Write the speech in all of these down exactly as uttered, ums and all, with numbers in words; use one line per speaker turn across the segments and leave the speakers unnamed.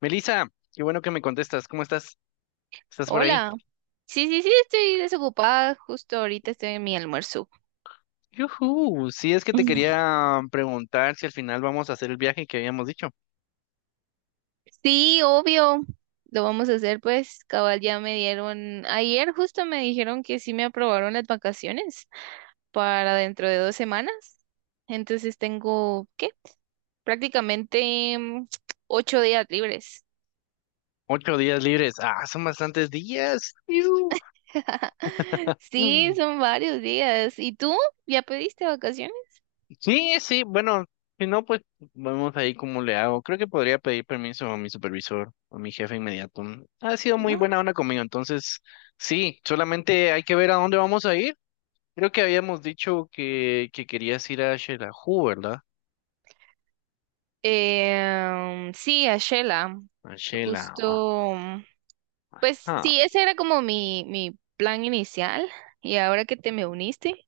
Melissa, qué bueno que me contestas. ¿Cómo estás? ¿Estás por ahí?
Hola. Sí, sí, sí, estoy desocupada. Justo ahorita estoy en mi almuerzo.
Yujú, sí, es que te quería preguntar si al final vamos a hacer el viaje que habíamos dicho.
Sí, obvio. Lo vamos a hacer, pues, cabal, ya me dieron, ayer justo me dijeron que sí me aprobaron las vacaciones para dentro de dos semanas. Entonces tengo, ¿qué? Prácticamente mm, ocho días libres.
Ocho días libres. Ah, son bastantes días. Iu.
Sí,
Mm.
son varios días. ¿Y tú? ¿Ya pediste vacaciones?
Sí, sí, bueno, si no, pues vamos ahí como le hago. Creo que podría pedir permiso a mi supervisor o a mi jefe inmediato. Ha sido muy buena onda conmigo, entonces sí, solamente hay que ver a dónde vamos a ir. Creo que habíamos dicho que, que querías ir a Xelajú, ¿verdad?
Eh, sí, a Shela.
A Xela,
Justo. mm, Pues
ajá.
sí, ese era como mi, mi plan inicial y ahora que te me uniste,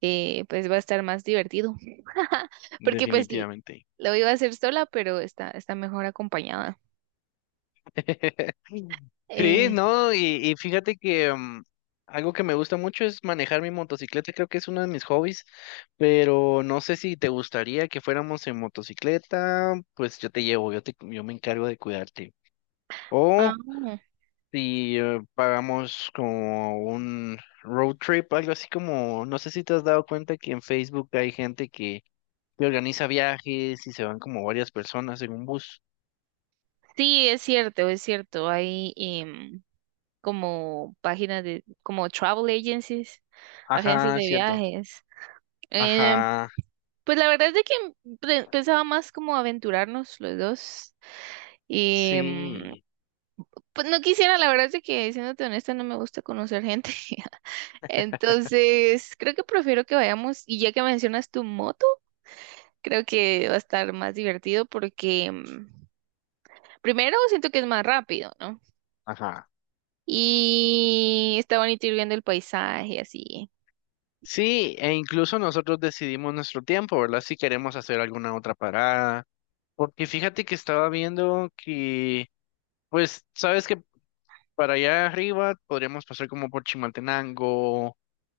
eh, pues va a estar más divertido. Porque pues l-
Definitivamente.
lo iba a hacer sola, pero está, está mejor acompañada.
Sí,
Eh,
no, y, y fíjate que mm, algo que me gusta mucho es manejar mi motocicleta, creo que es uno de mis hobbies, pero no sé si te gustaría que fuéramos en motocicleta, pues yo te llevo, yo te, yo me encargo de cuidarte. O
ah,
si eh, pagamos como un road trip, algo así como, no sé si te has dado cuenta que en Facebook hay gente que, que organiza viajes y se van como varias personas en un bus.
sí, es cierto, es cierto. Hay em, como páginas de, como travel agencies, agencias
Ajá,
de
cierto.
viajes. Em,
Ajá,
pues la verdad es de que mm, pe- pensaba más como aventurarnos los dos. em,
sí,
Pues no quisiera, la verdad es de que, siéndote honesta, no me gusta conocer gente. Entonces, creo que prefiero que vayamos, y ya que mencionas tu moto, creo que va a estar más divertido porque mm, primero siento que es más rápido, ¿no?
ajá.
Y está bonito ir viendo el paisaje así.
Sí, e incluso nosotros decidimos nuestro tiempo, ¿verdad? Si queremos hacer alguna otra parada. Porque fíjate que estaba viendo que, pues, sabes que para allá arriba podríamos pasar como por Chimaltenango,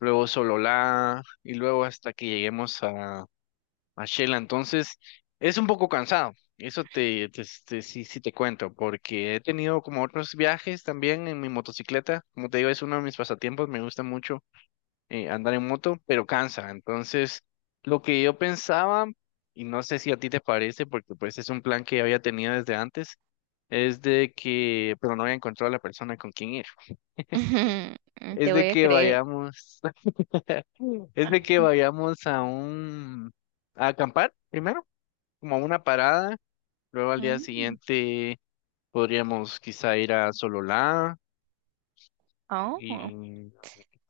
luego Sololá y luego hasta que lleguemos a, a Shela. Entonces, es un poco cansado. Eso te, te, te- sí, sí te cuento, porque he tenido como otros viajes también en mi motocicleta. Como te digo, es uno de mis pasatiempos, me gusta mucho eh, andar en moto, pero cansa. Entonces, lo que yo pensaba, y no sé si a ti te parece, porque pues es un plan que había tenido desde antes, es de que, pero no había encontrado a la persona con quien ir. Es
Te
de
voy a
que
creer.
vayamos, es de que vayamos a un, a acampar primero, como a una parada, luego al día
Mm.
siguiente podríamos quizá ir a Sololá
Oh.
y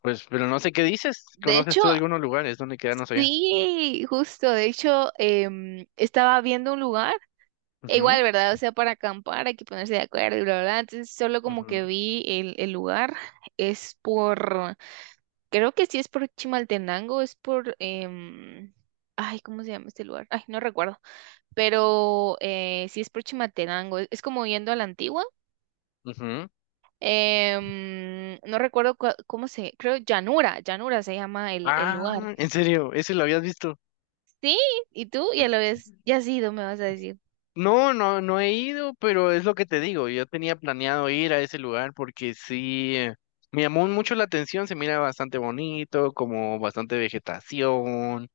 pues, pero no sé qué dices,
De
¿conoces
hecho,
tú algunos lugares donde quedarnos allá?
sí, justo, de hecho, em, estaba viendo un lugar. E
Ujú,
igual, ¿verdad? O sea, para acampar hay que ponerse de acuerdo y bla, bla, bla. Entonces, solo como que
ujú,
vi el, el lugar, es por, creo que sí es por Chimaltenango, es por, em, ay, ¿cómo se llama este lugar? Ay, no recuerdo, pero eh, sí es por Chimaltenango, es, es como yendo a la antigua.
ujú.
Em, no recuerdo cua- cómo se, creo Llanura, Llanura se llama el, el lugar.
Ah, en serio, ese lo habías visto.
Sí, ¿y tú? Ya lo ves, ya has ido, me vas a decir.
No, no, no he ido, pero es lo que te digo. Yo tenía planeado ir a ese lugar porque sí, eh, me llamó mucho la atención. Se mira bastante bonito, como bastante vegetación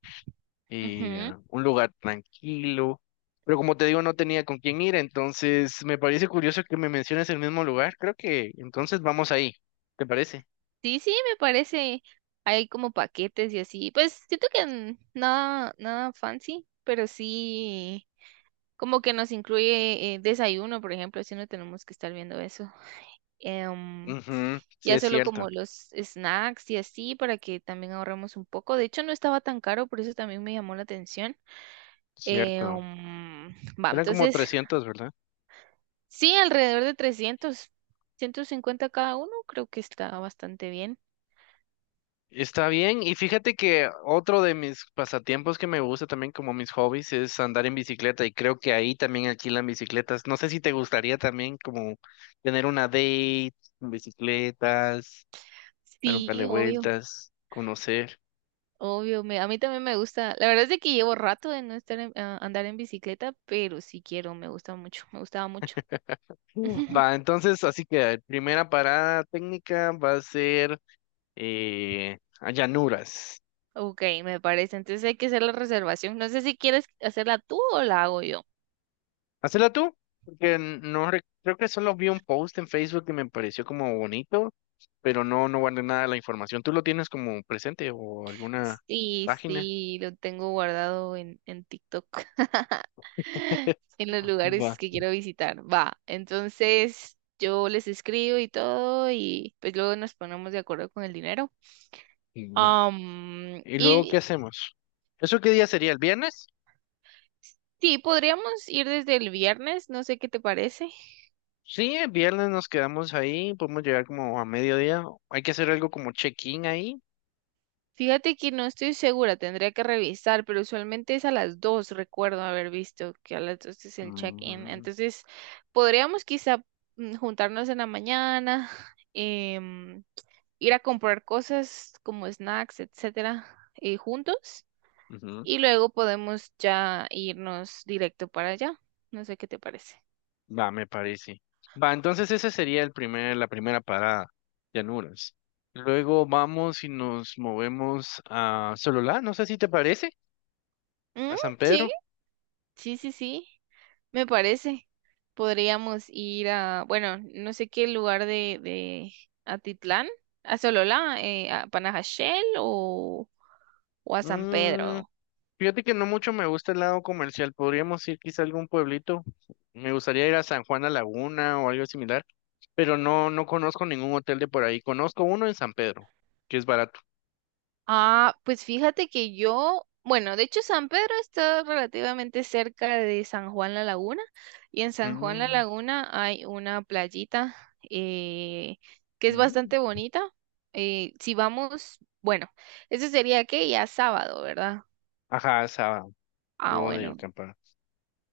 y eh, un lugar tranquilo. Pero como te digo, no tenía con quién ir, entonces me parece curioso que me menciones el mismo lugar. Creo que entonces vamos ahí. ¿Te parece?
Sí, sí, me parece. Hay como paquetes y así. Pues siento que n- nada, nada fancy, pero sí como que nos incluye eh, desayuno, por ejemplo, si no tenemos que estar viendo eso. Em,
Ujú, sí,
ya
es
solo
cierto,
como los snacks y así para que también ahorremos un poco. De hecho, no estaba tan caro, por eso también me llamó la atención. Eh,
cierto.
um, va,
Eran como
entonces,
trescientos, ¿verdad?
sí, alrededor de trescientos, ciento cincuenta cada uno, creo que está bastante bien.
Está bien, y fíjate que otro de mis pasatiempos que me gusta también como mis hobbies es andar en bicicleta y creo que ahí también alquilan bicicletas. No sé si te gustaría también como tener una date con bicicletas, dar un par de
Sí, obvio.
vueltas, conocer.
Obvio, me- a mí también me gusta. La verdad es de que llevo rato de no estar en- a- andar en bicicleta, pero sí quiero, me gusta mucho, me gustaba mucho.
Mm. Va, entonces, así que primera parada técnica va a ser eh, a Llanuras.
Ok, me parece. Entonces hay que hacer la reservación. No sé si quieres hacerla tú o la hago yo.
Hacela tú, porque no re- creo que solo vi un post en Facebook que me pareció como bonito, pero no, no guardé nada de la información. ¿Tú lo tienes como presente o alguna
Sí,
página?
sí, lo tengo guardado en, en TikTok, en los lugares
Va,
que quiero visitar. Va, entonces yo les escribo y todo y pues luego nos ponemos de acuerdo con el dinero.
va.
Am,
¿Y luego
y
qué hacemos? ¿Eso qué día sería? ¿El viernes?
Sí, podríamos ir desde el viernes, no sé qué te parece.
Sí, el viernes nos quedamos ahí, podemos llegar como a mediodía. Hay que hacer algo como check-in ahí.
Fíjate que no estoy segura, tendría que revisar, pero usualmente es a las dos, recuerdo haber visto que a las dos es el check-in.
Mm,
Entonces, podríamos quizá mm, juntarnos en la mañana, em, ir a comprar cosas como snacks, etcétera, eh, juntos,
ujú.
y luego podemos ya irnos directo para allá. No sé qué te parece.
Va, me parece. Va, entonces esa sería el primer, la primera parada, Llanuras. Luego vamos y nos movemos a Sololá, no sé si te parece,
Mm,
a San
sí,
Pedro.
sí, sí, sí. Me parece. Podríamos ir a, bueno, no sé qué lugar de, de Atitlán, a Sololá, eh, a Panajachel o, o a San
Mm,
Pedro.
fíjate que no mucho me gusta el lado comercial, podríamos ir quizá a algún pueblito. Me gustaría ir a San Juan a Laguna o algo similar, pero no, no conozco ningún hotel de por ahí. Conozco uno en San Pedro, que es barato.
Ah, pues fíjate que yo, bueno, de hecho San Pedro está relativamente cerca de San Juan La Laguna y en San Juan La
Mm,
Laguna hay una playita eh, que es
mm.
bastante bonita. Eh, si vamos, bueno, eso sería que ya sábado, ¿verdad?
Ajá, esa,
Ah,
luego de
bueno.
acampar.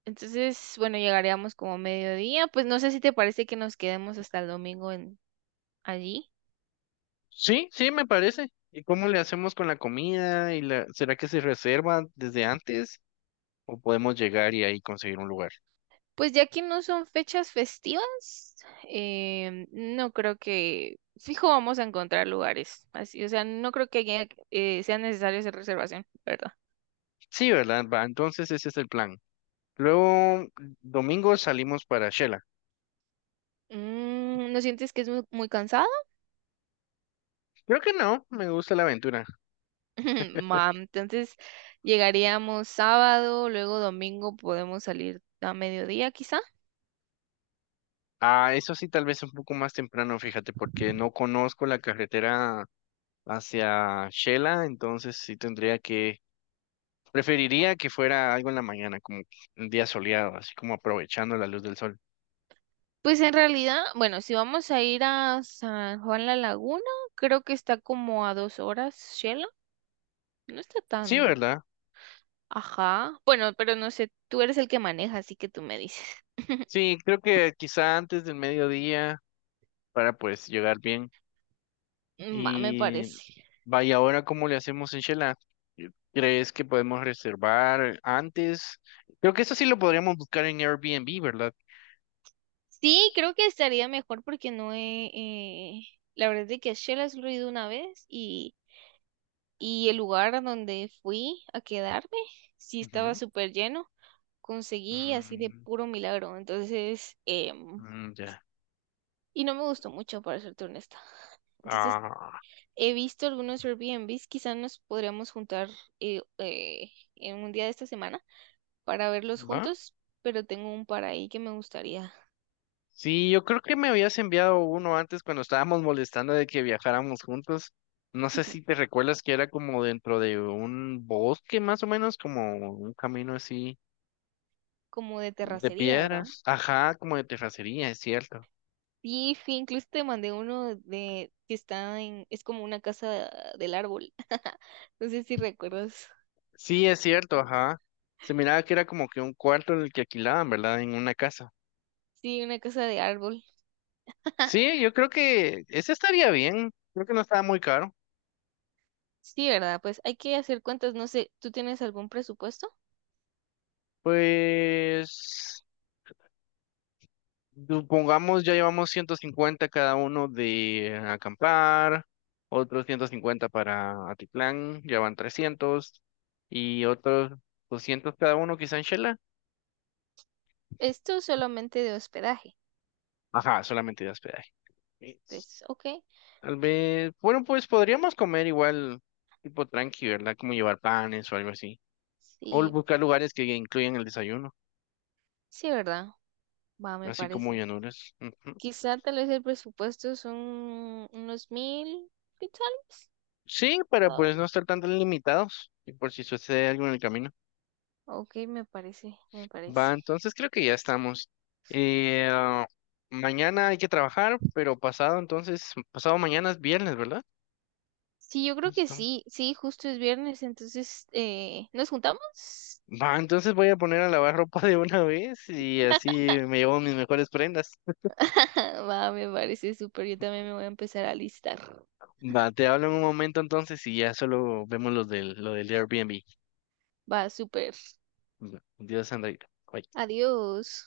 Entonces, bueno, llegaríamos como a mediodía. Pues no sé si te parece que nos quedemos hasta el domingo en, allí.
Sí, sí, me parece. ¿Y cómo le hacemos con la comida? ¿Y la... ¿Será que se reserva desde antes? ¿O podemos llegar y ahí conseguir un lugar?
Pues ya que no son fechas festivas, em, no creo que, fijo, vamos a encontrar lugares así. O sea, no creo que haya- eh, sea necesario hacer reservación, ¿verdad?
Sí, ¿verdad? Va, entonces ese es el plan. Luego, domingo salimos para Shela.
Mm, ¿no sientes que es muy, muy cansado?
Creo que no, me gusta la aventura.
Mam, entonces llegaríamos sábado, luego domingo podemos salir a mediodía quizá.
Ah, eso sí, tal vez un poco más temprano, fíjate, porque no conozco la carretera hacia Shela, entonces sí tendría que, preferiría que fuera algo en la mañana, como un día soleado, así como aprovechando la luz del sol.
Pues en realidad, bueno, si vamos a ir a San Juan La Laguna, creo que está como a dos horas, Shela. No está
Sí,
tan...
¿verdad?
Ajá. Bueno, pero no sé, tú eres el que maneja, así que tú me dices.
Sí, creo que quizá antes del mediodía para pues llegar bien.
Va, me
Y
parece.
vaya, ahora cómo le hacemos en Shela. ¿Crees que podemos reservar antes? Creo que eso sí lo podríamos buscar en Airbnb, ¿verdad?
Sí, creo que estaría mejor porque no he... eh, la verdad es de que a Shela solo he ido una vez y, y el lugar a donde fui a quedarme, sí estaba
Ujú.
súper lleno. Conseguí así de
Mm,
puro milagro. Entonces, eh,
mm, ya.
y no me gustó mucho, para serte honesta. Entonces,
Ah,
he visto algunos Airbnbs, quizás nos podríamos juntar eh, eh, en un día de esta semana para verlos
¿va?
juntos, pero tengo un para ahí que me gustaría,
Sí, yo creo que me habías enviado uno antes cuando estábamos molestando de que viajáramos juntos. No sé si te recuerdas que era como dentro de un bosque más o menos, como un camino así.
como de
De
terracería, ¿verdad?
piedras. Ajá, como de terracería, es cierto.
Y sí, incluso te mandé uno de que está en, es como una casa del árbol. No sé si recuerdas.
Sí, es cierto, ajá. Se miraba que era como que un cuarto en el que alquilaban, ¿verdad? En una casa.
Sí, una casa de árbol.
Sí, yo creo que ese estaría bien. Creo que no estaba muy caro.
Sí, ¿verdad? Pues hay que hacer cuentas, no sé, ¿tú tienes algún presupuesto?
Pues, supongamos, ya llevamos ciento cincuenta cada uno de acampar, otros ciento cincuenta para Atitlán, ya van trescientos, y otros doscientos cada uno quizá en Shela.
Esto solamente de hospedaje.
Ajá, solamente de hospedaje.
Pues, ok,
Tal vez, bueno, pues podríamos comer igual tipo tranqui, ¿verdad? Como llevar panes o algo así. O
sí,
buscar lugares que incluyan el desayuno,
sí, ¿verdad? Va, me
así como
parece.
Llanuras. Ujú.
Quizá tal vez el presupuesto son unos mil, quizá.
Sí, para
¿No?
pues no estar tan limitados y por si sucede algo en el camino.
Ok, me parece, me
Va,
parece.
entonces creo que ya estamos. Eh, ah, mañana hay que trabajar, pero pasado entonces, pasado mañana es viernes, ¿verdad?
Sí, yo creo que
Listo.
sí, sí, justo es viernes, entonces, eh, ¿nos juntamos?
Va, entonces voy a poner a lavar ropa de una vez y así me llevo mis mejores prendas.
Va, me parece súper, yo también me voy a empezar a listar.
Va, te hablo en un momento entonces y ya solo vemos los del, lo del Airbnb.
Va, súper.
Dios, Sandra. Bye.
Adiós.